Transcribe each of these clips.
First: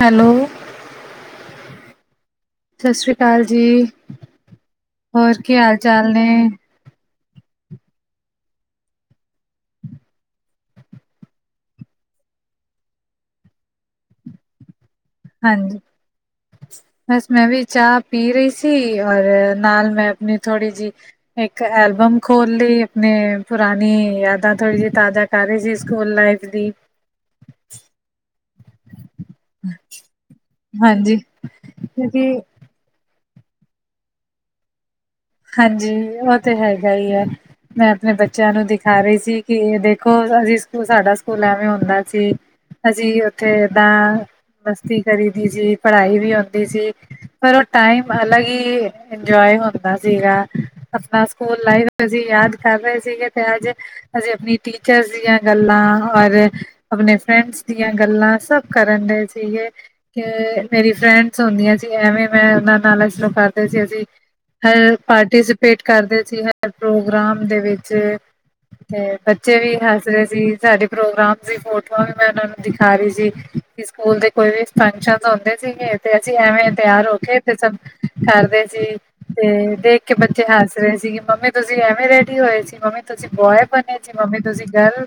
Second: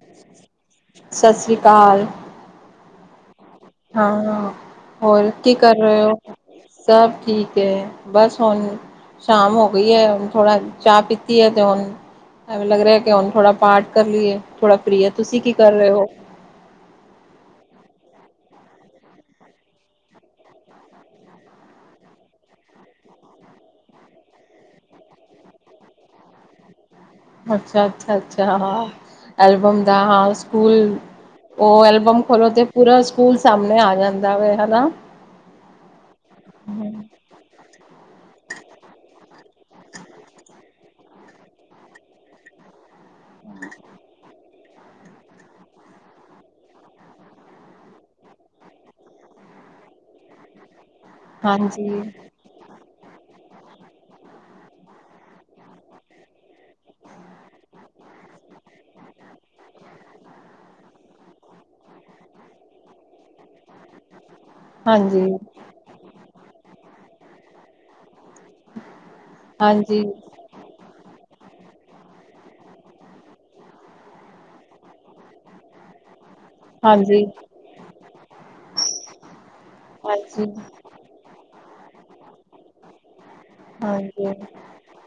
Hello! ਸਤਿ ਸ੍ਰੀ ਅਕਾਲ। ਸਤਿ ਸ੍ਰੀ ਅਕਾਲ ਜੀ। ਹਾਂ-ਹਾਂ, ਹੋਰ, ਕੀ ਹਾਲ ਕਰ ਰਹੇ ਚਾਲ ਹੋ? ਨੇ? ਸਭ ਠੀਕ ਏ, ਬਸ ਹੁਣ ਸ਼ਾਮ ਹੋ ਗਈ ਏ, ਹੁਣ ਥੋੜਾ ਚਾਹ ਪੀਤੀ ਐ, ਤੇ ਹੁਣ ਐਵੇਂ ਲੱਗ ਰਿਹਾ, ਕਿ ਹੁਣ ਥੋੜਾ ਪਾਠ ਕਰ ਲੀਏ, ਥੋੜਾ ਫ੍ਰੀ ਏ, ਤੁਸੀਂ ਕੀ ਕਰ ਹਾਂਜੀ, ਰਹੇ ਹੋ? ਬਸ ਮੈਂ ਵੀ ਚਾਹ ਪੀ ਰਹੀ ਸੀ, ਔਰ ਨਾਲ ਮੈਂ ਆਪਣੀ ਥੋੜ੍ਹੀ ਜਿਹੀ ਇੱਕ ਐਲਬਮ ਖੋਲ ਲਈ, ਆਪਣੀ ਪੁਰਾਣੀ ਯਾਦਾਂ ਥੋੜੀ ਜਿਹੀ ਤਾਜ਼ਾ ਸਾਰੇ ਜੀ, ਸਕੂਲ ਲਾਈਫ ਦੀ। ਅੱਛਾ-ਅੱਛਾ, ਅੱਛਾ, ਹਾ। ਐਲਬਮ ਦਾ ਹਾਂ ਸਕੂਲ, ਹਾਂਜੀ, ਉਹ ਐਲਬਮ ਕਿਉਂਕਿ ਖੋਲੋ ਤੇ ਪੂਰਾ ਸਕੂਲ ਸਾਹਮਣੇ ਆ ਜਾਂਦਾ ਵੇ, ਹਨਾ। ਹਾਂਜੀ, ਉਹ ਤੇ ਹੈਗਾ ਈ, ਹੈ। ਮੈਂ ਆਪਣੇ ਬੱਚਿਆਂ ਨੂੰ ਦਿਖਾ ਰਹੀ ਸੀ, ਕਿ ਦੇਖੋ ਅਸੀਂ, ਸਕੂ ਸਾਡਾ ਸਕੂਲ ਐਵੇਂ ਹੁੰਦਾ ਸੀ। ਅਸੀਂ ਉੱਥੇ, ਏਦਾਂ ਮਸਤੀ ਕਰੀ ਦੀ ਸੀ, ਪੜ੍ਹਾਈ ਵੀ ਹੋਂਦੀ ਸੀ। ਪਰ ਉਹ ਟਾਈਮ ਅਲੱਗ ਹੀ, ਇੰਜੋਏ ਹੁੰਦਾ ਹੂੰਦਾ ਸੀਗਾ, ਆਪਣਾ ਸਕੂਲ ਹਾਂਜੀ ਲਾਈਫ ਅਸੀਂ ਯਾਦ ਕਰ ਰਹੇ ਸੀਗੇ, ਤੇ ਅੱਜ ਅਸੀਂ ਆਪਣੀ ਟੀਚਰਸ ਦੀਆਂ ਗੱਲਾਂ, ਔਰ ਆਪਣੇ ਫਰੈਂਡਸ ਦੀਆਂ ਗੱਲਾਂ, ਸਭ ਕਰਨ ਡਏ ਸੀਗੇ। ਤੇ ਮੇਰੀ ਫਰੈਂਡਸ ਹੁੰਦੀਆਂ ਸੀ, ਐਵੇਂ ''ਮੈਂ ਉਹਨਾਂ ਨਾਲ ਇਸ ਰਾਂ ਕਰਦੇ ਸੀ, ਅਸੀ। ਹੇਅ ਹਾਂਜੀ ਪਾਰਟੀਸਿਪੇਟ ਕਾਰਦੇ ਸੀ, ਹਾਰ ਪ੍ਰੋਗਰਾਮ ਦੇ ਵਿੱਚ। ਤੇ ਬੱਚੇ ਵੀ ਹਾਂਜੀ ਹੱਸ ਰਏ ਸੀ ਸਾਡੇ। ਪ੍ਰੋਗਰਾਮ ਦੀ ਫੋਟੋਵਾਂ ਵੀ ਮੈਂ ਏਨਾਂ ਨੂੰ ਦਿਖਾ ਰਹੀ ਸੀ, ਕਿ ਸੂਕੂਲ ਦੇ ਕੋਈ ਵੀ ਫੰਕਸ਼ਨਸ ਹੁੰਦੇ ਸੀਗੇ। ਤੇ ਅਸੀ ਐਵੇਂ ਤੇਆਰ ਹੋ ਹਾਂਜੀ ਕੇ, ਤੇ ਸਬ ਕਾਰਦੇ ਸੀ, ਤੇ ਦੇਖ ਕੇ ਬੱਚੇ ਹਾਂਜੀ ਹੱਸ ਰੇ ਸੀ ਕਿ ਮੰਮੀ ਤੂਸੀ ਐਵੇਂ ਰੈਡੀ ਹੋਏ ਸੀ, ਮੰਮੀ ਤੂਸੀ ਬੋਏ ਬਨੇ ਸੀ, ਹਾਂਜੀ ਮੰਮੀ ਤੂਸੀ ਗਰਲ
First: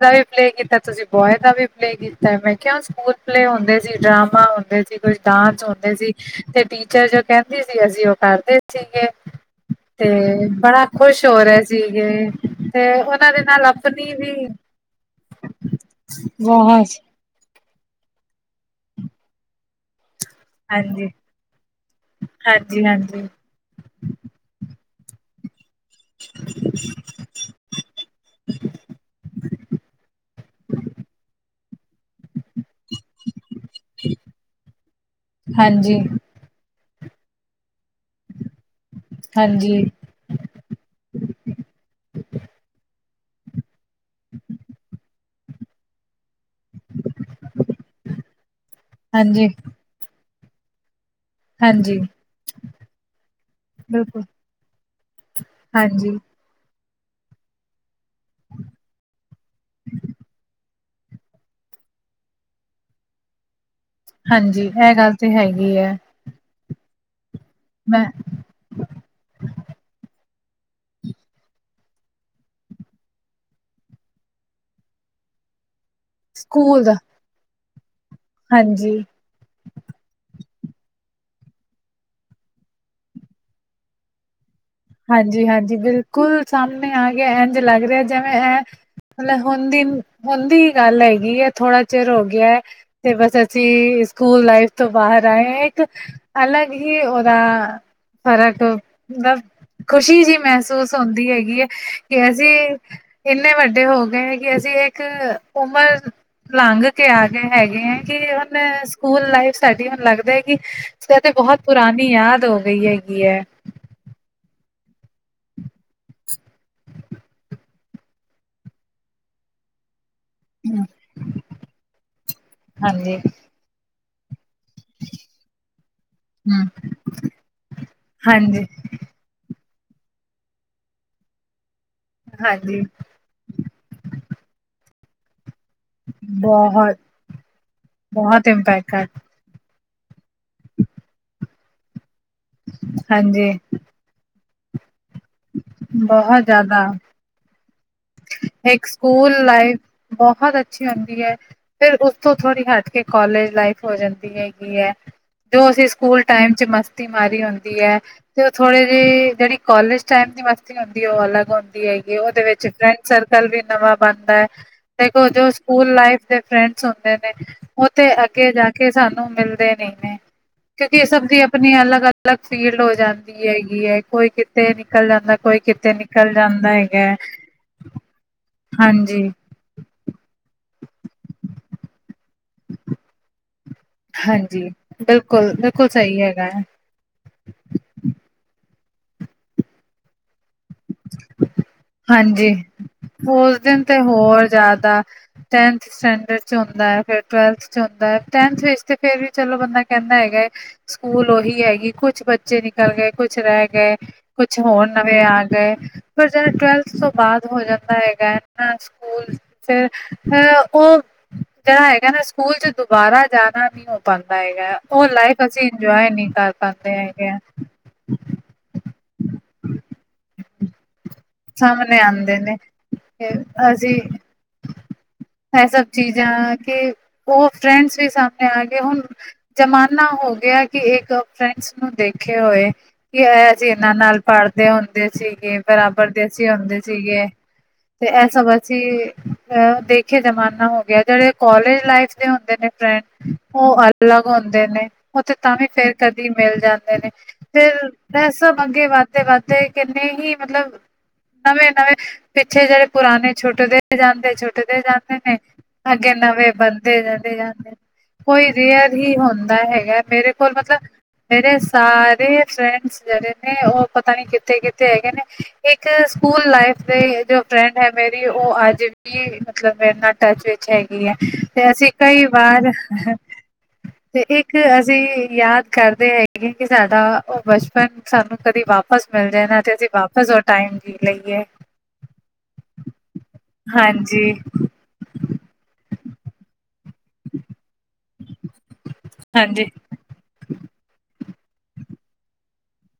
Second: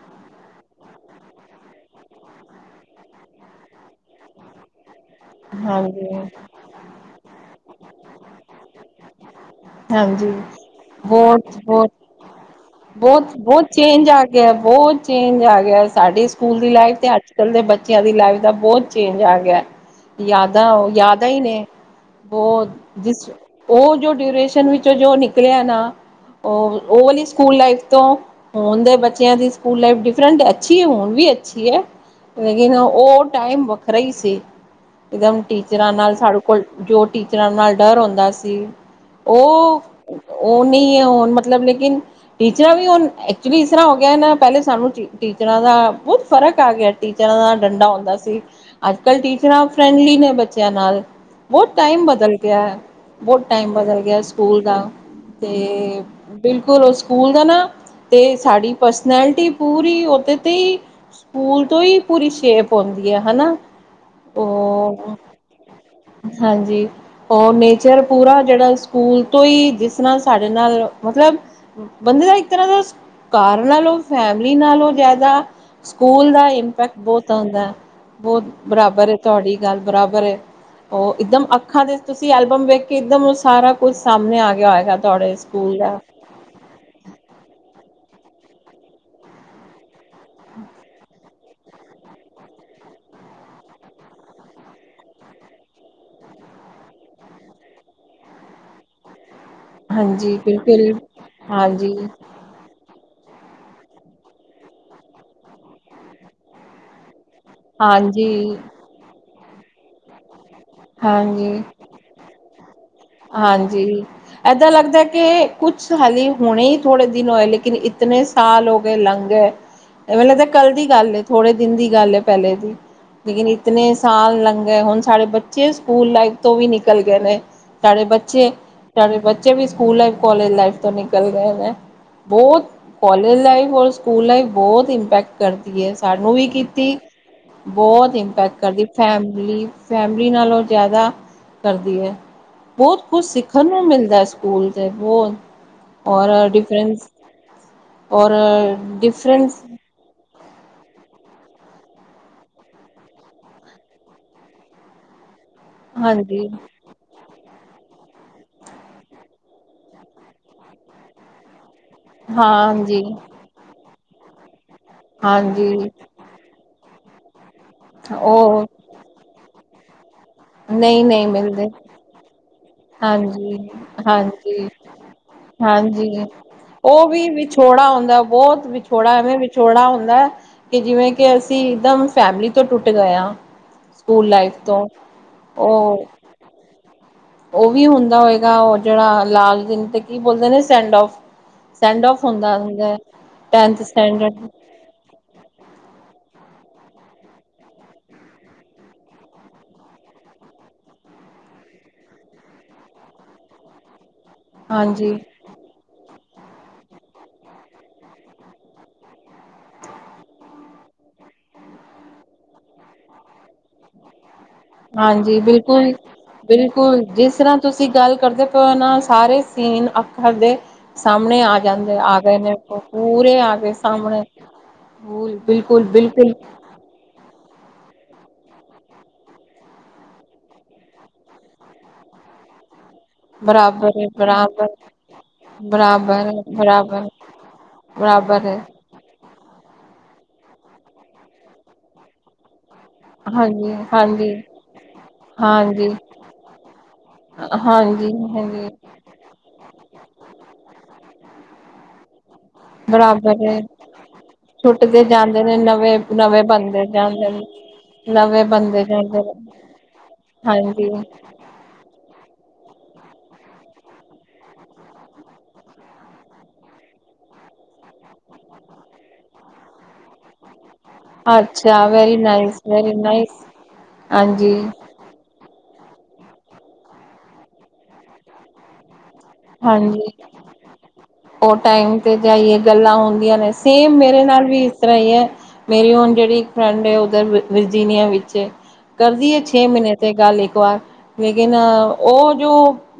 ਦਾ ਵੀ ਪਲੇਅ ਕੀਤਾ, ਤੁਸੀ ਬੋਏ ਦਾ ਵੀ ਪਲੇ ਕੀਤੇ, ਮੈਂ ਕੇਆ ਸੂਕੂਲ ਪਲੇਅ ਹੋਂਦੇ ਸੀ, ਡਰਾਮਾ ਹੋਂਦੇ ਸੀ। ਕੁਛ ਡਾਂਸ ਹੋਂਦੇ ਸੀ, ਹਾਂਜੀ ਤੇ ਟੀਚਰ ਜੋ ਕੈਂਦੀ ਸੀ, ਅਸੀ ਓ ਕਾਰਦੇ ਸੀਗੇ। ਹਾਂਜੀ ਤੇ ਬੜਾ ਖੁਸ਼ ਹੋ ਰੇ ਸੀਗੇ। ਤੇ ਬੋਤ, ਉਹਨਾਂ ਦੇ ਨਾਲ ਬੋਤ ਚੇਂਜ ਆਪਣੀ ਆ ਵੀ ਗੇਆ, ਬੋਤ ਚੇਂਜ ਆ ਗੇਆ, ਸਾਡੀ ਸੂਕੂਲ ਦੀ ਵਾਜ ਲਾਈਫ਼ ਤੇ ਅੱਜ ਕੱਲ ਦੇ ਬੱਚੇਆਂ ਦੀ ਲਾਈਵ ਦਾ ਬੋਤ ਚੇਂਜ ਆ ਗੇਐ। ਯਾਦਾਂ ਓ ਹਾਂਜੀ, ਯਾਦਾਂ ਈ ਨੇ ਬੋਤ ਹਾਂਜੀ, ਹਾਂਜੀ। ਜਿਸ ਓ ਜੋ ਡਿਊਰੇਸ਼ਨ ਵਿੱਚੋਂ ਜੋ ਨਿਕਲੇਆ ਨਾ ਓ, ਓ ਵਲੀ ਸੂਕੂਲ ਲਾਈਫ ਤੋਂ, ਹੋਨ ਦੇ ਬੱਚੇਆਂ ਦੀ ਸੂਕੂਲ ਲਾਈਫ ਡਿਫਰੈਂਟ, ਅੱਛੀ ਏ ਹੁਨ ਵੀ ਅੱਛੀ ਏ। ਲੇਕਿਨ ਓ ਟਾਈਮ ਵੱਖਰਾ ਈ ਸੀ, ਇਕਦਮ ਟੀਚਰਾਂ ਹਾਂਜੀ, ਨਾਲ ਸਾੜੁ ਕੋਲ ਜੋ ਟੀਚਰਾਂ ਨਾਲ ਡਰ ਹੋਂਦਾ ਸੀ, ਓ ਹਾਂਜੀ, ਓ ਨੀ ਏ ਹੂਨ ਮਤਲਬ ਲੇਕਿਨ ਟੀਚਰਾਂ ਵੀ ਹੁਨ ਏ ਐਕਚੁਲੀ ਇਸ ਤਰਾਂ ਹੋ ਗੇਆ ਨਾ, ਪੈਲੇ ਸਾਨੂੰ ਟੀ, ਟੀਚਰਾਂ ਦਾ ਬੂ ਫ਼ਰਕ ਆ ਗੇਆ, ਟੀਚਰਾਂ ਦਾ ਡੰਡਾ ਹੁੰਦਾ ਸੀ, ਅੱਜ-ਕੱਲ ਹਾਂਜੀ, ਟੀਚਰਾਂ ਫਰੈਂਡਲੀ ਨੇ ਬੱਚੇਆਂ ਨਾਲ। ਬੋਤ ਹਾਂਜੀ ਟਾਈਮ ਬਦਲ ਗੇਆ ਐ, ਬੋਤ ਟਾਈਮ ਬਦਲ ਗੇਆ ਬਿਲਕੁਲ ਸਕੂਲ ਦਾ, ਤੇ ਹਾਂਜੀ। ਬਿਲਕੁਲ ਓ ਸੂਕੂਲ ਦਾ ਨਾ, ਤੇ ਸਾਡੀ ਪਰਸਨੈਲਿਟੀ ਪੂਰੀ ਓਦੇ ਤੇ ਈ ਸੂਕੂਲ ਤੋ ਈ ਪੂਰੀ ਸ਼ੇਪ ਹੋਂਦੀ ਏ, ਹਨਾ। ਹਾਂਜੀ, ਐ ਉਹ ਗਾੱਲ ਤੇ ਹੈਗੀ ਐ ਹਾਂਜੀ, ਹੋਰ ਨੇਚਰ ਮੈਂ ਪੂਰਾ ਜੇੜਾ ਸੂਕੂਲ ਤੋ ਈ, ਜਿਸ ਤਰਾਂ ਸਾਡੇ ਨਾਲ ਮਤਲਬ ਬੰਦੇ ਦਾ ਇੱਕ ਤਰਾਂ ਦਾ ਘਾਰ ਨਾਲੋਂ, ਫੈਮਿਲੀ ਨਾਲੋਂ ਜਾਦਾ ਸੂਕੂਲ ਦਾ ਇੰਪੈਕਟ ਬੋਤ ਆਂਦੈ, ਬੋਤ ਹਾਂਜੀ। ਬਰਾਬਰ ਏ ਤੂਆਡੀ ਗਾੱਲ, ਬਰਾਬਰ ਏ। ਓ ਇਕਦਮ ਅੱਖਾਂ ਦੇ, ਤੂਸੀ ਐਲਬਮ ਵੇਖ ਕੇ, ਇਕਦਮ ਓ ਸਾਰਾ ਕੁੱਛ ਸਾਮਨੇ ਆ ਗੇਆ ਹੋਏਗਾ। ਤੁਹਾਡੇ ਹਾਂਜੀ, ਹਾਂਜੀ ਸਕੂਲ ਦਾ ਬਿਲ ਕੁਲ ਸਾਮਨੇ ਆਗੇਐ, ਐਂਜ ਲਾੱਗ ਰੇਆ ਜੇਵੇਂ ਐ, ਮਲਬ ਹੁਨ ਦੀ ਹੁਨ ਦੀ ਗਾੱਲ ਹੈਗੀ ਏ ਥੋੜਾ ਚਿਰ ਹੋ ਗੇਐ, ਤੇ ਬਸ ਅਸੀ ਸੂਕੂਲ ਲਾਈਫ਼ ਤੋਂ ਬਾਹਰ ਆਏ ਆਂ ਇੱਕ ਅਲਗ ਹੀ ਓਦਾ ਫ਼ਰਕ, ਮਲਬ ਖੁਸ਼ੀ ਹਾਂਜੀ ਜੀ ਬਿਲਕੁਲ ਮੈਹਸੂਸ ਹੋਂਦੀ ਹੈਗੀ ਏ, ਹਾਂਜੀ ਕਿ ਅਸ ਜੀ ਇੰਨੇ ਵੱਡੇ ਹੋ ਗਏ, ਕਿ ਅਸੀ ਏੱਕ ਉਮਰ ਲੰਘ ਕੇ ਆ ਗਏ ਹੈਗੇ ਐਂ, ਕਿ ਹਾਂਜੀ ਹੁਨ ਸੂਕੂਲ ਲਾਈਫ਼ ਸਾਡੀ ਹੁਨ ਲੱਗਦਾ ਐ ਕਿ [unintelligible] ਤੇ ਹਾਂਜੀ ਬੋਹਤ ਪੁਰਾਨੀ ਯਾਦ ਹੋ ਗਈ ਹੈਗੀ ਐ। ਜੀ। ਐਦਾਂ ਲਗਦੈ ਕਿ, ਕੁਛ ਹਲੀ ਹੂਣੇ ਈ ਥੋੜੇ ਦਿਨ ਹੋਏ, ਲੇਕਿਨ ਇਤਨੇ ਸਾਲ ਹੋ ਗਏ, ਲੰਘ ਗਏ। ਐਂਵੇ ਲਗਦੈ ਕੱਲ ਦੀ ਗਾੱਲ ਏ, ਥੋੜੇ ਦਿਨ ਦੀ ਗਾੱਲ ਏ ਪੈਲੇ ਦੀ, ਹਾਂਜੀ ਲੇਕਿਨ ਇਤਨੇ ਸਾਲ ਲੰਘ ਗਏ ਹੋਨ ਸਾਡੇ ਬੱਚੇ ਚੇ ਸੂਕੂਲ ਲਾਈਫ ਤੋਂ ਵੀ ਹਮ ਨਿਕਲ ਗਏ ਨੇ, ਸਾਡੇ ਬੱਚੇ ਹਾਂਜੀ ਸਾਡੇ ਬੱਚੇ ਵੀ ਸੂਕੂਲ ਲਾਈਫ, ਕਾਲੇਜ ਲਾਈਫ ਤੋ ਨਿਕਲ ਗਏ ਨੇ, ਬੋਤ ਹਾਂਜੀ [unintelligible] ਲਾਈਫ ਔਰ ਸੂਕੂਲ ਲਾਈਫ ਬੋਤ ਇੰਪੈਕਟ ਕਰਦੀ ਐ, ਸਾਨੂੰ ਵੀ ਕੀਤੀ, ਬਹੁਤ ਬੋਤ ਬਹੁਤ ਇੰਪੈਕਟ ਕਰਦੀ ਕਰ ਫੈਮਲੀ, ਫੈਮ ਮਲੀ ਨਾਲੋ ਜਾਦਾ ਕਰਦੀ ਐ। ਬੋਤ ਕੁਛ ਹਾਂਜੀ ਸਿੱਖਨ ਨੂੰ ਮਿਲਦੈ ਸੂਕੂਲ ਤੇ ਬੋਤ ਔਰਾ, ਡਿਫਰੈਂਸ। ਔਰ ਏੱਕ ਸੂਕੂਲ ਡਿਫਰੈਂਸ ਲਾਈਫ ਬੋਹਤ ਅੱਛੀ ਹੁੰਦੀ ਏ। ਫਿਰ ਉਸਤੋ ਥੋੜੀ ਹਟ ਕੇ ਕੋਲੇਜ ਲਾਈਫ ਹੋ ਜਾਂਦੀ ਹੈਗੀ ਐ। ਜੋ ਅਸੀ ਸੂਕੂਲ ਹਾਂਜੀ ਟਾਈਮ ਚ ਮਸਤੀ ਮਾਰੀ ਹੋਂਦੀ ਐ ਤੇ ਉਹ ਥੋੜੇ ਜਿਹੇ ਜਿਹੜੀ ਕਾੱਲੇਜ ਟਾਈਮ ਦੀ ਮਸਤੀ ਹੁੰਦੀ ਉਹ ਅਲੱਗ ਹੁੰਦੀ ਹੈਗੀ, ਉਹਦੇ ਵਿੱਚ ਫਰੈਂਡ ਹਾਂਜੀ ਸਰਕਲ ਵੀ ਨਵਾਂ ਬਣਦਾ ਹੈ, ਦੇਖੋ ਜੋ ਹਾਂਜੀ ਸਕੂਲ ਲਾਈਫ ਦੇ ਫਰੈਂਡਸ ਹੁੰਦੇ ਨੇ ਉਹ ਤੇ ਅੱਗੇ ਉਹ ਜਾ ਕੇ ਸਾਨੂੰ ਮਿਲਦੇ ਨਹੀਂ ਨੇ, ਕਿਉਂਕਿ ਨਹੀਂ ਇਹ ਸਭ ਨਹੀਂ ਦੀ ਮਿਲਦੇ ਆਪਣੀ ਅਲੱਗ ਅ ਅਲੱਗ ਫੀਲਡ ਹੋ ਜਾਂਦੀ ਹਾਂਜੀ ਹੈਗੀ ਹੈ, ਕੋਈ ਕਿਤੇ ਹਾਂਜੀ ਨਿਕਲ ਜਾਂਦਾ, ਕੋਈ ਕਿਤੇ ਨਿਕਲ ਜਾਂਦਾ ਹੈਗਾ ਹੈ ਵੀਛੋੜਾ ਹੁੰਦਾ ਬਹੁਤ ਵੀਛੋੜਾ ਐਵੇਂ ਵੀਛੋੜਾ ਹੁੰਦਾ, ਕਿ ਜਿਵੇਂ ਕਿ ਅਸੀਂ ਇੱਕਦਮ ਫੈਮਿਲੀ ਤੋਂ ਟੁੱਟ ਗਏ ਆਂ ਹਾਂਜੀ ਬਿਲਕੁਲ ਬਿਲਕੁਲ ਉਹ ਸਹੀ ਹੈਗਾ ਹੈ ਉਹ ਵੀ ਹੁੰਦਾ ਹੋਏਗਾ, ਉਹ ਜਿਹੜਾ ਲਾਸਟ ਦਿਨ ਤੇ ਕੀ ਬੋਲਦੇ ਨੇ ਸੈਂਡ ਔਫ ਸੈਂਡ ਔਫ ਹਾਂਜੀ ਹੁੰਦਾ ਹੁੰਦਾ ਹੈ ਉਸ ਟੈਨਥ ਦਿਨ ਤੇ ਹੋਰ ਸਟੈਂਡਰਡ ਜ਼ਿਆਦਾ, ਟੈਂਥ ਸਟੈਂਡਰਡ ਚ ਹੁੰਦਾ ਹੈ ਫਿਰ ਟਵੈਲਥ ਚ ਹੁੰਦਾ ਹੈ, ਟੈਨਥ ਵਿੱਚ ਫੇਰ ਵੀ ਚਲੋ ਬੰਦਾ ਕਹਿੰਦਾ ਹੈਗਾ ਹੈ ਸਕੂਲ ਉਹੀ ਹੈਗੀ, ਕੁਛ ਬੱਚੇ ਨਿਕਲ ਗਏ, ਕੁਛ ਰਹਿ ਗਏ, ਕੁਛ ਹੋਰ ਹਾਂਜੀ ਨਵੇਂ ਆ ਪਰ ਜਿਹੜਾ ਟਵਲਥ ਤੋਂ ਬਾਅਦ ਹੋ ਜਾਂਦਾ ਹੈਗਾ ਸਕੂਲ ਫਿਰ ਉਹ ਜਿਹੜਾ ਹੈਗਾ ਨਾ ਸਕੂਲ ਚ ਦੁਬਾਰਾ ਜਾਣਾ ਨ ਹੋ ਪਾਉਂਦਾ ਹੈਗਾ ਉਹ ਹਾਂਜੀ ਲਾਈਫ ਅਸੀਂ ਬਿਲਕੁਲ ਇੰਜੋਏ ਨਹੀਂ ਕਰ ਪਾਦੇ ਹੈਗੇ ਆ ਅਸੀਂ ਗੱਲ ਕਰਦੇ ਪਏ ਔ ਨਾ, ਸਾਰੇ ਸੇਮ ਅੱਖਰ ਦੇ ਸਾਹਮਣੇ ਆ ਜਾਂਦੇ ਸਾਹਮਣੇ ਆ ਗਏ ਆਉਂਦੇ ਨੇ, ਔ ਤੇ ਪੂਰੇ ਆ ਗਏ ਅਸੀਂ ਸਾਹਮਣੇ ਹੂ ਇਹ ਸਭ ਬਿਲਕੁਲ ਬਿਲਕੁਲ ਚੀਜ਼ਾਂ ਕਿ ਉਹ ਫਰੈਂਡਸ ਵੀ ਸਾਹਮਣੇ ਆ ਗਏ, ਹੁਣ ਜ਼ਮਾਨਾ ਹੋ ਗਿਆ ਕਿ ਇੱਕ ਫਰੈਂਡਸ ਨੂੰ ਦੇਖੇ ਹੋਏ ਕਿ ਇਹੋ ਜ ਇਹਨਾਂ ਬਰਾਬਰ ਹੈ ਨਾਲ ਪੜ੍ਹਦੇ ਬਰਾਬਰ ਹੁੰਦੇ ਸੀਗੇ ਬਰਾਬ ਬਰਾਬਰ ਹੈ ਪਰਦੇਸੀਂ ਆਉਂਦੇ ਬਰਾਬਰ ਸੀਗੇ, ਤੇ ਇਹ ਸਭ ਬਰਾਬਰ ਹੈ ਅਸੀਂ ਅ ਦੇਖੇ ਜ਼ਮਾਨਾ ਹੋ ਗਿਆ, ਜਿਹੜੇ ਕਾੱਲੇਜ ਲਾਈਫ ਦੇ ਹੁੰਦੇ ਨੇ ਹਾਂਜੀ ਉਹ ਅਲੱਗ ਹਾਂਜੀ ਹੁੰਦੇ ਨੇ ਉਹਥੇ ਤਾਂ ਵੀ ਹਾਂਜੀ ਫਿਰ ਕਦੀ ਮਿਲ ਜਾਂਦੇ ਨੇ ਫਿਰ ਹਾਂਜੀ ਏਹ ਸਬ ਹਾਂਜੀ ਅਗੇ ਵਧਤੇ ਵਧਤੇ, ਕਿੰਨੇ ਹੀ ਮਤਲਬ ਨਵੇਂ-ਨਵੇਂ ਪਿੱਛੇ ਜਿਹੜੇ ਪੁਰਾਣੇ ਬਰਾਬਰ ਹੈ ਛੁੱਟਦੇ ਜਾਂਦੇ, ਛੁੱਟਦੇ ਜਾਂਦੇ ਨੇ, ਅੱਗੇ ਨਵੇਂ ਬਣਦੇ ਜਾਂਦੇ ਜਾਂਦੇ, ਨਵੇਂ ਕੋਈ ਬੰਦੇ ਰਅਰ ਹੀ ਜਾਂਦੇ ਹੁੰਦਾ ਨੇ ਹੈਗਾ, ਮੇਰੇ ਕੋਲ ਮਤਲਬ ਹਾਂਜੀ ਮੇਰੇ ਸਾਰੇ ਫਰੈਂਡਸ ਜਿਹੜੇ ਨੇ, ਉਹ ਪਤਾ ਨੀ ਕਿੱਥੇ ਕਿੱਥੇ ਹੈਗੇ ਨੇ ਇੱਕ ਸਕੂਲ ਲਾਈਫ ਦੇ, ਜੋ ਫਰੈਂਡ ਹੈ ਮੇਰੀ ਉਹ ਅੱਜ ਕੀ ਮਤਲਬ ਮੇਰੇ ਨਾਲ ਟਚ ਵਿੱਚ ਹੈਗੀ ਤੇ ਅੱਛਾ ਅਸੀਂ ਵੈਰੀ ਕਈ ਨਾਈਸ ਵਾਰ, ਵੈਰੀ ਨਾਈਸ ਤੇ ਇੱਕ ਹਾਂਜੀ ਅਸੀਂ ਅਸੀਂ ਯਾਦ ਕਰਦੇ ਹੈਗੇ, ਕਿ ਸਾਡਾ ਉਹ ਬਚਪਨ ਸਾਨੂੰ ਕਦੇ ਵਾਪ ਵਾਪਸ ਮਿਲ ਜਾਏ ਨਾ, ਤੇ ਅਸੀਂ ਹਾਂਜੀ ਵਾਪਸ ਟਾਈਮ ਜੀ ਲਈਏ। ਉਹ ਟਾਈਮ ਤੇ ਜਾਈਏ ਗੱਲਾਂ ਹੁੰਦੀਆਂ ਨੇ, ਸੇਮ ਹਾਂਜੀ, ਮੇਰੇ ਨਾਲ ਵੀ ਇਸ ਤਰ੍ਹਾਂ ਹੈ, ਮੇਰੀ ਹੁਣ ਜੇੜੀ ਇੱਕ ਫਰੈਂਡ ਹੈ, ਉੱਧਰ ਵਰਜੀਨੀਆ ਵਿਚ ਹੈ, ਕਰਦੀ ਐ, ਹਾਂਜੀ, ਛੇ ਮਹੀਨੇ ਤੇ ਗੱਲ ਇੱਕ ਵਾਰ, ਲੇਕਿਨ ਉਹ ਜੋ,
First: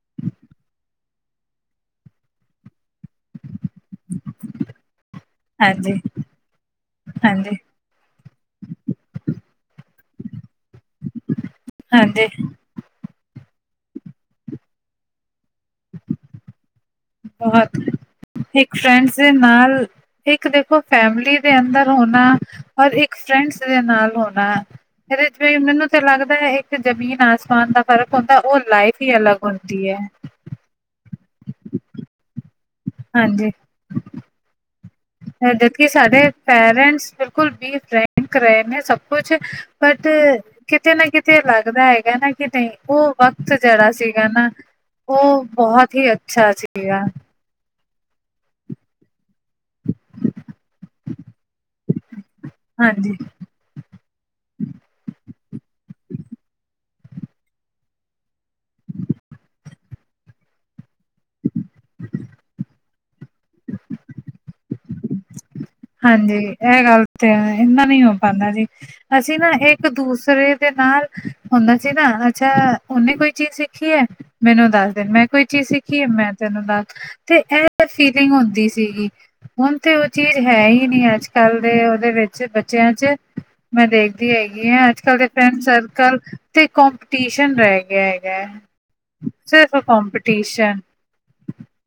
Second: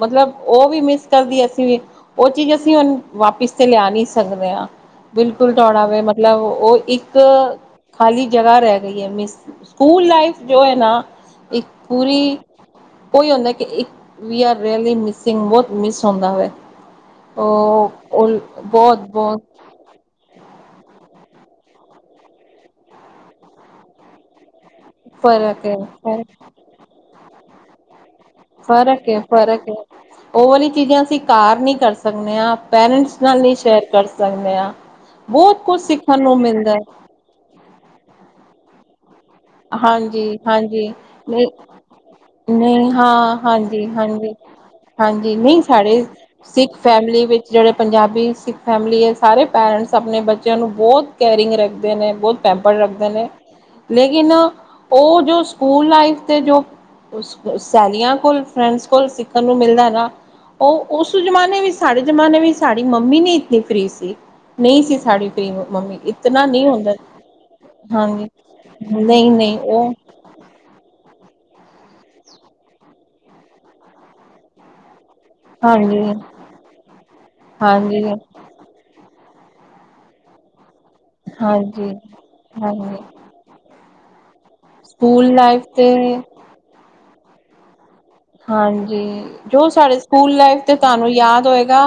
ਮਤਲਬ ਉਹ ਵੀ ਮਿਸ ਕਰਦੀ ਅਸੀਂ ਵੀ, ਉਹ ਚੀਜ਼ ਅਸੀਂ ਹੁਣ ਵਾਪਿਸ ਤੇ ਲਿਆ ਨਹੀਂ ਸਕਦੇ ਆਂ ਬਿਲਕੁਲ ਤੁਹਾਡਾ ਹਾਂਜੀ, ਵੈ ਮਤਲਬ, ਉਹ ਇੱਕ ਹਾਂਜੀ, ਖਾਲੀ ਜਗ੍ਹਾ ਰਹਿ ਗਈ ਹੈ ਮਿਸ ਸਕੂਲ ਲਾਈਫ ਜੋ ਹੈ ਨਾ, ਇੱਕ ਹਾਂਜੀ ਪੂਰੀ ਕੋਈ ਹੁੰਦਾ ਕਿ, ਇੱਕ ਆਰ ਰਿਅਲੀ ਮਿਸਿੰਗ ਬ ਮਿਸ ਹੁੰਂਦਾ ਹੋ ਬਹੁਤ, ਇੱਕ ਫਰੈਂਡਸ ਬਹੁਤ-ਬਹੁਤ ਨਾਲ ਇੱਕ ਦੇਖੋ ਫੈਮਿਲੀ ਦੇ ਅੰਦਰ ਹੋਣਾ ਹੋਰ ਇੱਕ ਫਰੈਂਡਸ ਦੇ ਨਾਲ ਹੋਣਾ, ਇਹਦੇ ਏਹੀ ਫ਼ਰਕ ਹੁੰਦਾ, ਹੈ, ਮੈਨੂੰ ਤੇ ਲੱਗਦਾ ਹੈ ਫਿਰ ਜਮੀਨ ਆਸਮਾਨ ਦਾ ਫ਼ਰਕ ਹੁੰਦਾ, ਉਹ ਲਾਈਫ ਫ਼ਰਕ ਹੀ ਹੈ, ਅਲੱਗ ਫ਼ਰਕ ਹੁੰਦੀ ਹੈ ਉਹ ਵਾਲੀ ਚੀਜ਼ਾਂ ਅਸੀਂ ਘਾਰ ਨਹੀਂ ਕਰ ਸਕਨੇ ਆਂ, ਪੇਰੈਂਟਸ ਨਾਲ ਹਾਂਜੀ ਨਹੀਂ ਸ਼ੇਅਰ ਕਰ ਸਕਨੇ ਆਂ ਜਦਕਿ ਸਾਡੇ ਪੇਰੈਂਟਸ ਬਿਲਕੁਲ ਵੀ ਫਰੈਂਕ ਰਹੇ ਨੇ, ਸਭ ਕੁਛ ਬਟ ਹਾਂਜੀ-ਹਾਂਜੀ। ਕਿਤੇ ਨਾ ਕਿਤੇ ਨਹੀਂ, ਲੱਗਦਾ ਹੈਗਾ ਨਾ ਕਿ ਨਹੀਂ, ਉਹ ਹਾਂ, ਵਕਤ ਜਿਹੜਾ ਸੀਗਾ ਹਾਂਜੀ-ਹਾਂਜੀ। ਨਾ ਹਾਂਜੀ ਉਹ ਨਹੀਂ ਬਹੁਤ ਸਾਡੇ ਹੀ ਅੱਛਾ ਸਿੱਖ ਸੀਗਾ ਫੈਮਿਲੀ ਵਿੱਚ ਜਿਹੜੇ ਪੰਜਾਬੀ ਸਿੱਖ ਫੈਮਿਲੀ ਹੈ ਸਾਰੇ ਪੈਰੈਂਟਸ ਆਪਣੇ ਬੱਚਿਆਂ ਨੂੰ ਬਹੁਤ ਕੇਅਰਿੰਗ ਰੱਖਦੇ ਨੇ ਬਹੁਤ ਪੈਂਪਰ ਰੱਖਦੇ ਹਾਂਜੀ ਨੇ ਲੇਕਿਨ ਉਹ ਜੋ ਸਕੂਲ ਲਾਈਫ ਤੇ ਜੋ ਸੈਲੀਆਂ ਕੋਲ ਫਰੈਂਡਸ ਕੋਲ ਸਿੱਖਣ ਨੂੰ ਮਿਲਦਾ ਨਾ ਉਹ ਉਸ ਜਮਾਨੇ ਵਿੱਚ ਸਾਡੇ ਜ਼ਮਾਨੇ ਵਿੱਚ ਸਾਡੀ ਮੰਮੀ ਨੀ ਇਤਨੀ ਫਰੀ ਸੀ। ਨਹੀਂ ਸੀ ਸਾੜੀ ਹਾਂਜੀ ਇਹ ਗੱਲ ਤੇ ਇੰਨਾ ਨੀ ਹੋ ਹਾਂਜੀ ਪਾਉਂਦਾ ਜੀ ਨਹੀਂ ਅਸੀ ਨਾ ਨਹੀਂ ਇੱਕ ਉਹ ਦੂਸਰੇ ਦੇ ਨਾਲ ਹੁੰਦਾ ਸੀ ਨਾ ਅੱਛਾ ਉਹਨੇ ਕੋਈ ਚੀਜ਼ ਸਿੱਖੀ ਹੈ ਮੈਨੂੰ ਦੱਸ ਦਿ ਮੈਂ ਕੋਈ ਚੀਜ਼ ਸਿੱਖੀ ਹਾਂਜੀ ਹੈ ਮੈਂ ਤੈਨੂੰ ਨਾਲ ਤੇ ਇਹ ਹਾਂਜੀ ਫੀਲਿੰਗ ਹੁੰਦੀ ਸੀਗੀ। ਹੁਣ ਤੇ ਉਹ ਚੀਜ਼ ਹੈ ਹੀ ਨੀ ਅੱਜ ਕੱਲ ਦੇ ਹਾਂਜੀ ਉਹਦੇ ਵਿੱਚ ਬੱਚਿਆ ਹਾਂਜੀ ਚ। ਮੈਂ ਦੇਖਦੀ ਹੈਗੀ ਹ ਅੱਜ ਕੱਲ ਦੇ ਸਕੂਲ ਫਰੈਂਡ ਲਾਈਫ ਤੇ ਸਰਕਲ ਤੇ ਕਪੀਟੀਸ਼ਨ ਰਹਿ ਗਿਆ ਹੈ। ਹੈਗਾ ਹਾਂਜੀ ਜੋ ਸਿਰਫ ਸਾਡੇ ਸਕੂਲ ਲਾਈਫ ਤੇ ਕਪੀਟੀਸ਼ਨ ਤੁਹਾਨੂੰ ਯਾਦ ਹੋਏਗਾ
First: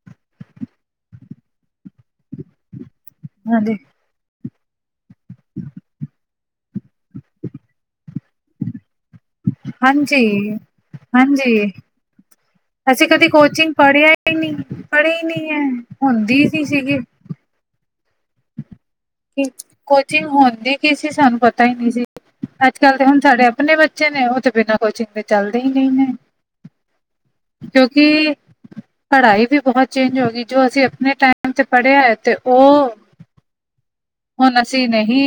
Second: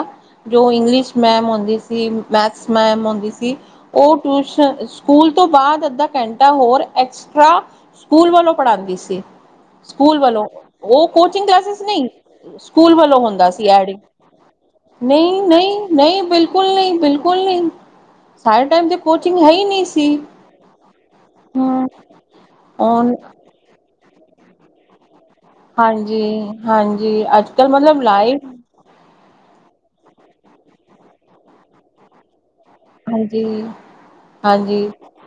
ਜੋ ਇੰਗਲਿਸ਼ ਮੈਮ ਹੁੰਦੀ ਸੀ, ਮੈਥਸ ਮੈਮ ਹੁੰਦੀ ਸੀ ਹਾਂਜੀ ਉਹ ਟਿਊਸ਼ਨ ਸਕੂਲ ਤੋਂ ਬਾਦ ਅੱਧਾ ਘੰਟਾ ਹੋਰ ਐਕਸਟ ਸਕੂਲ ਵੱਲੋਂ ਪੜਾਂਦੀ ਸੀ। ਸਕੂਲ ਵੱਲੋਂ ਹਾਂਜੀ ਉਹ ਕੋਚਿੰਗ ਹਾਂਜੀ ਕਲਾਸਿਸ ਨਹੀਂ ਸਕੂਲ ਅਸੀਂ ਵੱਲੋਂ ਕਦੇ ਹੁੰਦਾ ਸੀ ਕੋਚਿੰਗ ਐਡ ਪੜ੍ਹਿਆ ਹੀ ਨਹੀਂ ਪੜ੍ਹੇ ਹੀ ਨਹੀਂ ਹੈ ਨਈ-ਨਈ। ਨਹੀ ਹੁੰਦੀ ਨਹੀਂ ਬਿਲਕੁਲ ਨਹੀ ਸੀਗੀ ਬਿਲਕੁਲ ਨਹੀ। ਸਾਰੇ ਟਾਈਮ ਤੇ ਕੋਚਿੰਗ ਹੈ ਹੀ ਨਹੀ ਸੀ ਕੋਚਿੰਗ ਹੁੰਦੀ ਕੀ ਸੀ ਸਾਨੂੰ ਪਤਾ ਹੀ ਹਮ। ਨਹੀਂ ਸੀ ਅੱਜ ਕੱਲ੍ਹ ਤੇ ਹੁਣ ਸਾਡੇ ਆਪਣੇ ਬੱਚੇ ਨੇ ਉਹ ਤੇ ਬਿਨਾਂ ਕੋਚਿੰਗ ਦੇ ਚੱਲਦੇ ਹੀ ਨਹੀਂ ਨੇ ਹਾਂਜੀ-ਹਾਂਜੀ ਅੱਜ ਕੱਲ੍ਹ ਮਤਲਬ ਕਿਉਂਕਿ ਲਾਈਫ ਪੜ੍ਹਾਈ ਵੀ ਬਹੁਤ ਚੇਂਜ ਹੋ ਗਈ ਜੋ ਅਸੀ ਆਪਣੇ ਟਾਈਮ ਤੇ ਪੜ੍ਹਿਆ ਹੈ ਤੇ ਉਹ ਹਾਂਜੀ ਹੁਨ ਹਾਂਜੀ ਅਸੀ ਨੇ ਹੀ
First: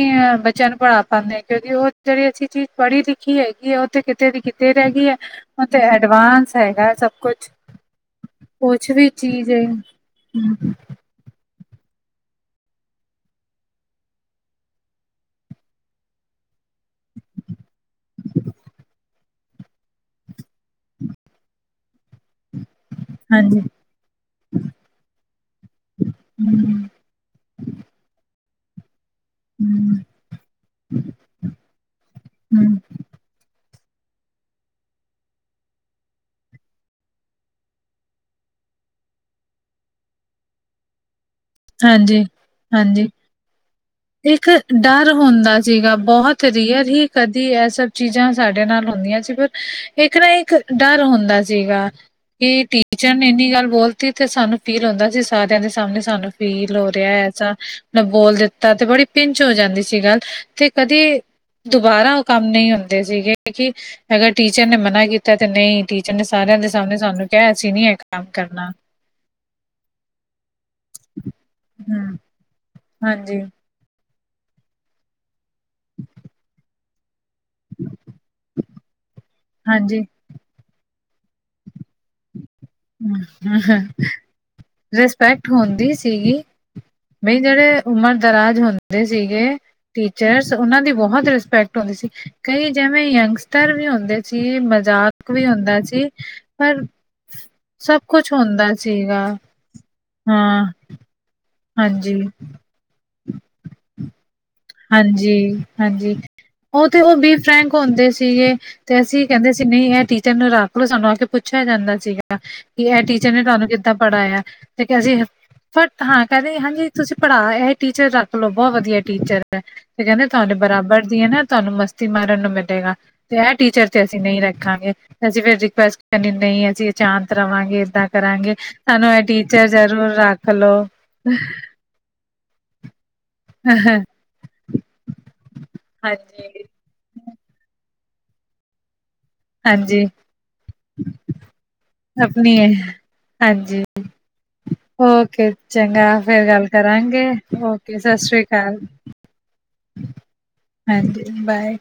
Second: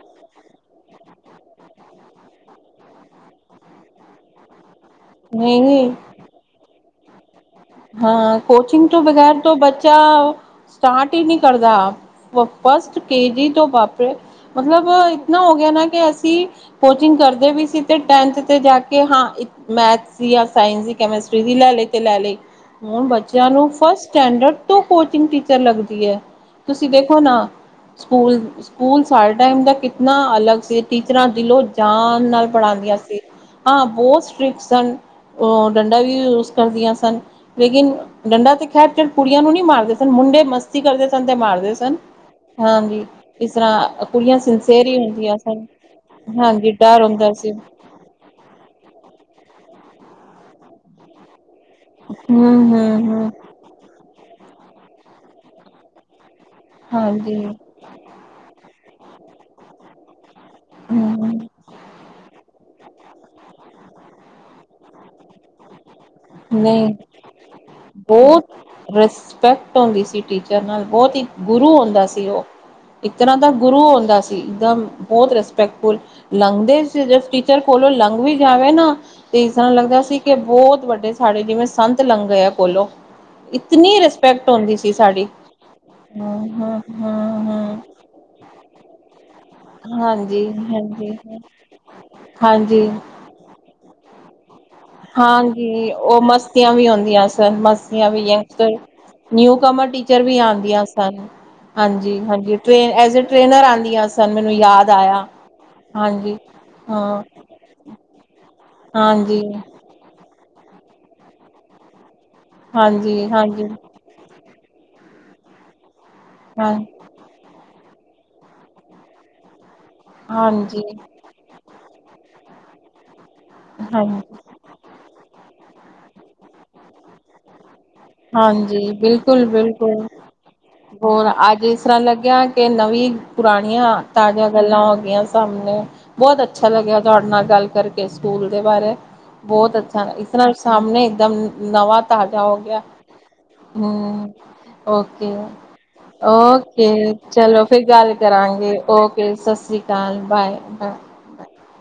ਬੱਚਿਆ ਨੂੰ ਪੜ੍ਹਾ ਪਾਦੇ ਕਿਉਂਕਿ ਉਹ ਜਿਹੜੀ ਅਸੀ ਚੀਜ਼ ਪੜ੍ਹੀ ਲਿਖੀ ਹੈਗੀ ਹੈ ਉਹ ਤੇ ਕਿਤੇ ਵੀ ਕਿਤੇ ਰਹਿ ਗਈ ਹੈ। ਹੁਣ ਤੇ ਨਹੀਂ ਐਡਵਾਂਸ ਹੈਗਾ ਸਭ ਕੁਛ। ਹਾਂ ਕੋਚਿੰਗ ਕੁਛ ਤੋਂ ਵੀ ਬਗੈਰ ਚੀਜ਼ ਤੋ ਹੈ ਬੱਚਾ ਸਟਾਰਟ ਈ ਨੀ ਕਰਦਾ। ਫਸਟ ਕੇਜੀ ਤੋ ਵਾਪਰੇ ਮਤਲਬ ਇਤਨਾ ਹੋ ਗਿਆ ਨਾ ਕਿ ਅਸੀਂ ਕੋਚਿੰਗ ਕਰਦੇ ਵੀ ਸੀ ਤੇ ਟੈਂਥ ਤੇ ਜਾ ਕੇ ਹਾਂ ਮੈਥ ਦੀ ਜਾ ਸਾਇੰਸ ਦੀ, ਕੈਮਿਸਟਰੀ ਦੀ ਲੈਲੇ ਤੇ ਲੈ ਲੀ। ਹੁਣ ਬੱਚਿਆ ਨੂੰ ਫਸਟ ਸਟੈਂਡਰਡ ਤੋਂ ਕੋਚਿੰਗ ਟੀਚਰ ਲੱਗਦੀ ਐ ਤੁਸੀ ਹਾਂਜੀ ਦੇ ਹਨਾ ਸਕੂਲ ਸਕੂਲ ਸਾਡੇ ਟਾਈਮ ਦਾ ਕਿਤਨਾ ਅਲੱਗ ਸੀ ਟੀਚਰਾਂ ਦਿਲੋਂ ਜਾਨ ਨਾਲ ਪੜਾਂਦੀਆ ਸੀ। ਹਾਂ ਬਹੁਤ ਸਟਰ੍ਰਿਕ ਸਨ ਡੰਡਾ ਵੀ ਯੂਜ ਕਰਦੀਆ ਸਨ। ਲੇਕਿਨ ਡੰਡਾ ਤੇ ਖੈਰ ਚ ਕੁੜੀਆ ਨੂੰ ਨੀ ਮਾਰਦੇ ਸਨ ਮੁੰਡੇ ਮਸ ਤੀ ਕਰਦੇ ਸਨ ਤੇ ਮਾਰਦੇ ਸਨ ਹਾਂਜੀ, ਹਾਂਜੀ ਇਸ ਤਰ੍ਹਾ ਇੱਕ ਡਰ ਹੁੰਦਾ ਸੀਗਾ ਬਹੁਤ ਹਾਂਜੀ ਰੀਅਰ ਡਰ ਹੀ ਹੁੰਦਾ ਕਦੀ ਸੀ ਐਸ ਚੀਜ਼ਾਂ ਸਾਡੇ ਨਾਲ ਹੁੰਦੀਆ ਸੀ ਪਰ ਇੱਕ ਨਾ ਇੱਕ ਡਰ ਹੁੰਦਾ ਸੀਗਾ। ਹੂੰ ਕਿ ਹੂੰ ਟੀਚਰ ਨੇ ਹੂੰ ਇੰਨੀ ਗੱਲ ਬੋਲ ਤੇ ਸਾਨੂੰ ਫੀਲ ਹੁੰਦਾ ਸੀ ਸਾਰਿਆ ਦੇ ਸਾਹਮਣੇ ਸਾਨੂੰ ਫੀਲ ਹੋ ਰਿਹਾ ਹਾਂਜੀ ਐਸਾ ਬੋਲ ਦਿੱ ਤਾ ਤੇ ਬੜੀ ਪਿੰਚ ਹੋ ਜਾਂਦੀ ਸੀ ਗੱਲ ਤੇ ਕਦੇ ਹੂੰ ਦੁਬਾਰਾ ਉਹ ਕੰਮ ਨੀ ਹੁੰਦਾ ਸੀਗੇ ਕਿ ਅਗਰ ਟੀਚਰ ਨੇ ਮਨਾ ਕੀਤਾ ਤੇ ਨਹੀ ਨਹੀ ਇਹ ਕੰਮ ਕਰਨਾ। ਬੋਹਤ ਰਿਸਪੈਕਟ ਹੁੰਦੀ ਸੀ ਟੀਚਰ ਨਾਲ ਬੋਹਤ ਹੀ ਗੁਰੂ ਹੁੰਦਾ ਹੂੰ, ਸੀ ਉਹ। ਇੱਕ ਤਰ੍ਹਾਂ ਹਾਂਜੀ। ਦਾ ਗੁਰੂ ਹੁੰਦਾ ਸੀ ਇੱਕਦਮ ਬੋਤ ਰਿਸਪੈਕਟਫੁਲ। ਲੰਘਦੇ ਸੀ ਜੇ ਟੀਚਰ ਕੋੋਲੋ ਲੰਘ ਵੀ ਜਾਵੇ ਨਾ ਤੇ ਇਸਰਾ ਲੱਗਦਾ ਹਾਂਜੀ। ਸੀ ਕਿ ਬੋਤ ਵੱਡੇ ਸਾਡੇ ਜਿਵੇਂ ਸੰਤ ਲੰਗ ਗਿਆ ਕੋਲੋ। ਇਤਨੀ ਰਿਸਪੈਕਟ ਹੁੰਦੀ ਸੀ ਸਾਡੀ। ਨਹੀ ਹਮ ਹਮ ਜੇੜੇ ਉਮਰ ਦਰਾਜ ਹੁੰਦੇ ਸੀਗੇ। ਹਾਂਜੀ ਟੀਚਰਸ ਓਨਾ ਦੀ ਹਾਂਜੀ ਬੋਹਤ ਰਿਸਪੈਕਟ ਹੁੰਦੀ ਸੀ ਕਈ ਹਾਂਜੀ ਜਿਵੇਂ ਯੰਗਸ ਧਰ ਵੀ ਹੁੰਦੇ ਸੀ ਮ ਹਾਂਜੀ ਓ ਮਸਤੀਆਂ ਵੀ ਓਂਦੀਆ ਸਨ ਸਭ ਮਸਤੀਆਂ ਵੀ ਕੁਛ ਯੰਗਸਟਰ ਹੁੰਦਾ ਸੀਗਾ ਨਿਊ ਕਮਰ ਟੀਚ। ਚ ਵੀ ਹਾਂ ਆਂਦੀਆਂ ਸਨ ਹਾਂਜੀ ਹਾਂਜੀ ਟ੍ਰੇਨ ਐਜ ਏ ਟ੍ਰੇਨਰ ਆਂਦੀਆਂ। ਸਨ ਮੈਨੂੰ ਯਾ ਹਾਂਜੀ ਹਾਂਜੀ ਓ ਤੇ ਓ ਹਾਂ ਬੀ ਫ੍ਰੈਂਕ ਕ ਹੁੰਦੇ ਸੀਗੇ ਤੇ ਅਸੀਂ ਹਾਂਜੀ ਕੈਂਦੇ ਸੀ ਨਈ ਏ ਟੀਚਰ ਨੂੰ ਰਖਲੋ ਸਾਨੂੰ ਆ ਕੇ ਪੁੱਛਿਆ ਜਾਂਦਾ ਸੀਗਾ। ਕੀ ਐ ਹਾਂਜੀ ਟੀਚਰ ਨੇ ਤੁਹਾਨੂੰ ਹਾਂਜੀ ਕਿੱਦਾਂ ਪੜ੍ਹਾਇਆ ਤੇ ਅਸੀ ਫਟ ਹਾਂ ਕੈਦੇ ਹਾਂ ਹਾਂਜੀ ਤੁਸੀਂ। ਪੜ੍ਹਾ ਏ ਟੀਚਰ ਰੱਖ ਲੋ ਬੋ ਵਧੀਆ ਟੀਚਰ ਐ ਤੇ ਕੈਂਦੇ ਤੁਹਾਡੇ ਹਾਂਜੀ ਬਰਾਬਰ ਦੀਆਂ ਨਾ ਤੁਹਾਨੂੰ ਮਸ। ਮਸਤੀ ਮਾਰਨ ਨੂੰ ਮਿਲੇਗਾ ਤੇ ਐ ਟੀਚਰ ਤੇ ਅਸੀਂ ਹਾਂਜੀ ਨਈ ਰੱ ਖਾਂਗੇ ਤੇ ਅਸੀਂ ਫਿਰ ਰਿਕੁਐਸ ਕਰਨੀ ਨਈ ਅਸੀਂ ਅਚਾਂਤ ਰਵਾਂਗੇ ਏਦਾਂ। ਕਰਾਂਗੇ ਹਾਂਜੀ ਸਾਨੂੰ ਏ ਬਿਲਕੁਲ ਟੀਚਰ ਬਿਲਕੁਲ ਜ਼ਰੂਰ ਰੱਖ ਲੋ। ਹੋਰ ਅੱਜ ਇਸ ਤਰ੍ਹਾਂ ਲੱਗਿਆ ਕਿ ਨਵੀਂ ਪੁਰਾਣੀਆਂ ਤਾਜ਼ਾ ਗੱਲਾਂ ਹੋਗੀਆਂ ਸਾਮਣੇ ਬੋਤ ਹਾਂਜੀ ਅੱਛਾ ਲੱਗਿਆ ਤੁਹਾਡੇ ਨਾਲ ਗੱਲ ਕਰਕੇ ਸਕੂਲ ਦੇ ਬਾਰੇ। ਬੋਤ ਅੱਛਾ ਹਾਂਜੀ ਇਸ ਤਰ੍ਹਾਂ ਸਾਹਣੇ ਇੱਕਦਮ ਨਵਾਂ ਤਾਜ਼ਾ ਹੋ ਆਪਣੀ ਹੈ ਗਿਆ। ਹਾਂਜੀ ਹੂੰ। ਓਕੇ ਚੰਗਾ ਫਿਰ ਗੱਲ ਓਕੇ ਕਰਾਂਗੇ ਚਲੋ ਫਿਰ ਓਕੇ ਗੱਲ ਸਤਿ ਸ੍ਰੀ ਕਰਾਂਗੇ ਅਕਾਲ ਓਕੇ ਸਸੀ। ਤਲ ਬਾਏ [unintelligible] ਹਾਂਜੀ ਬਾਏ।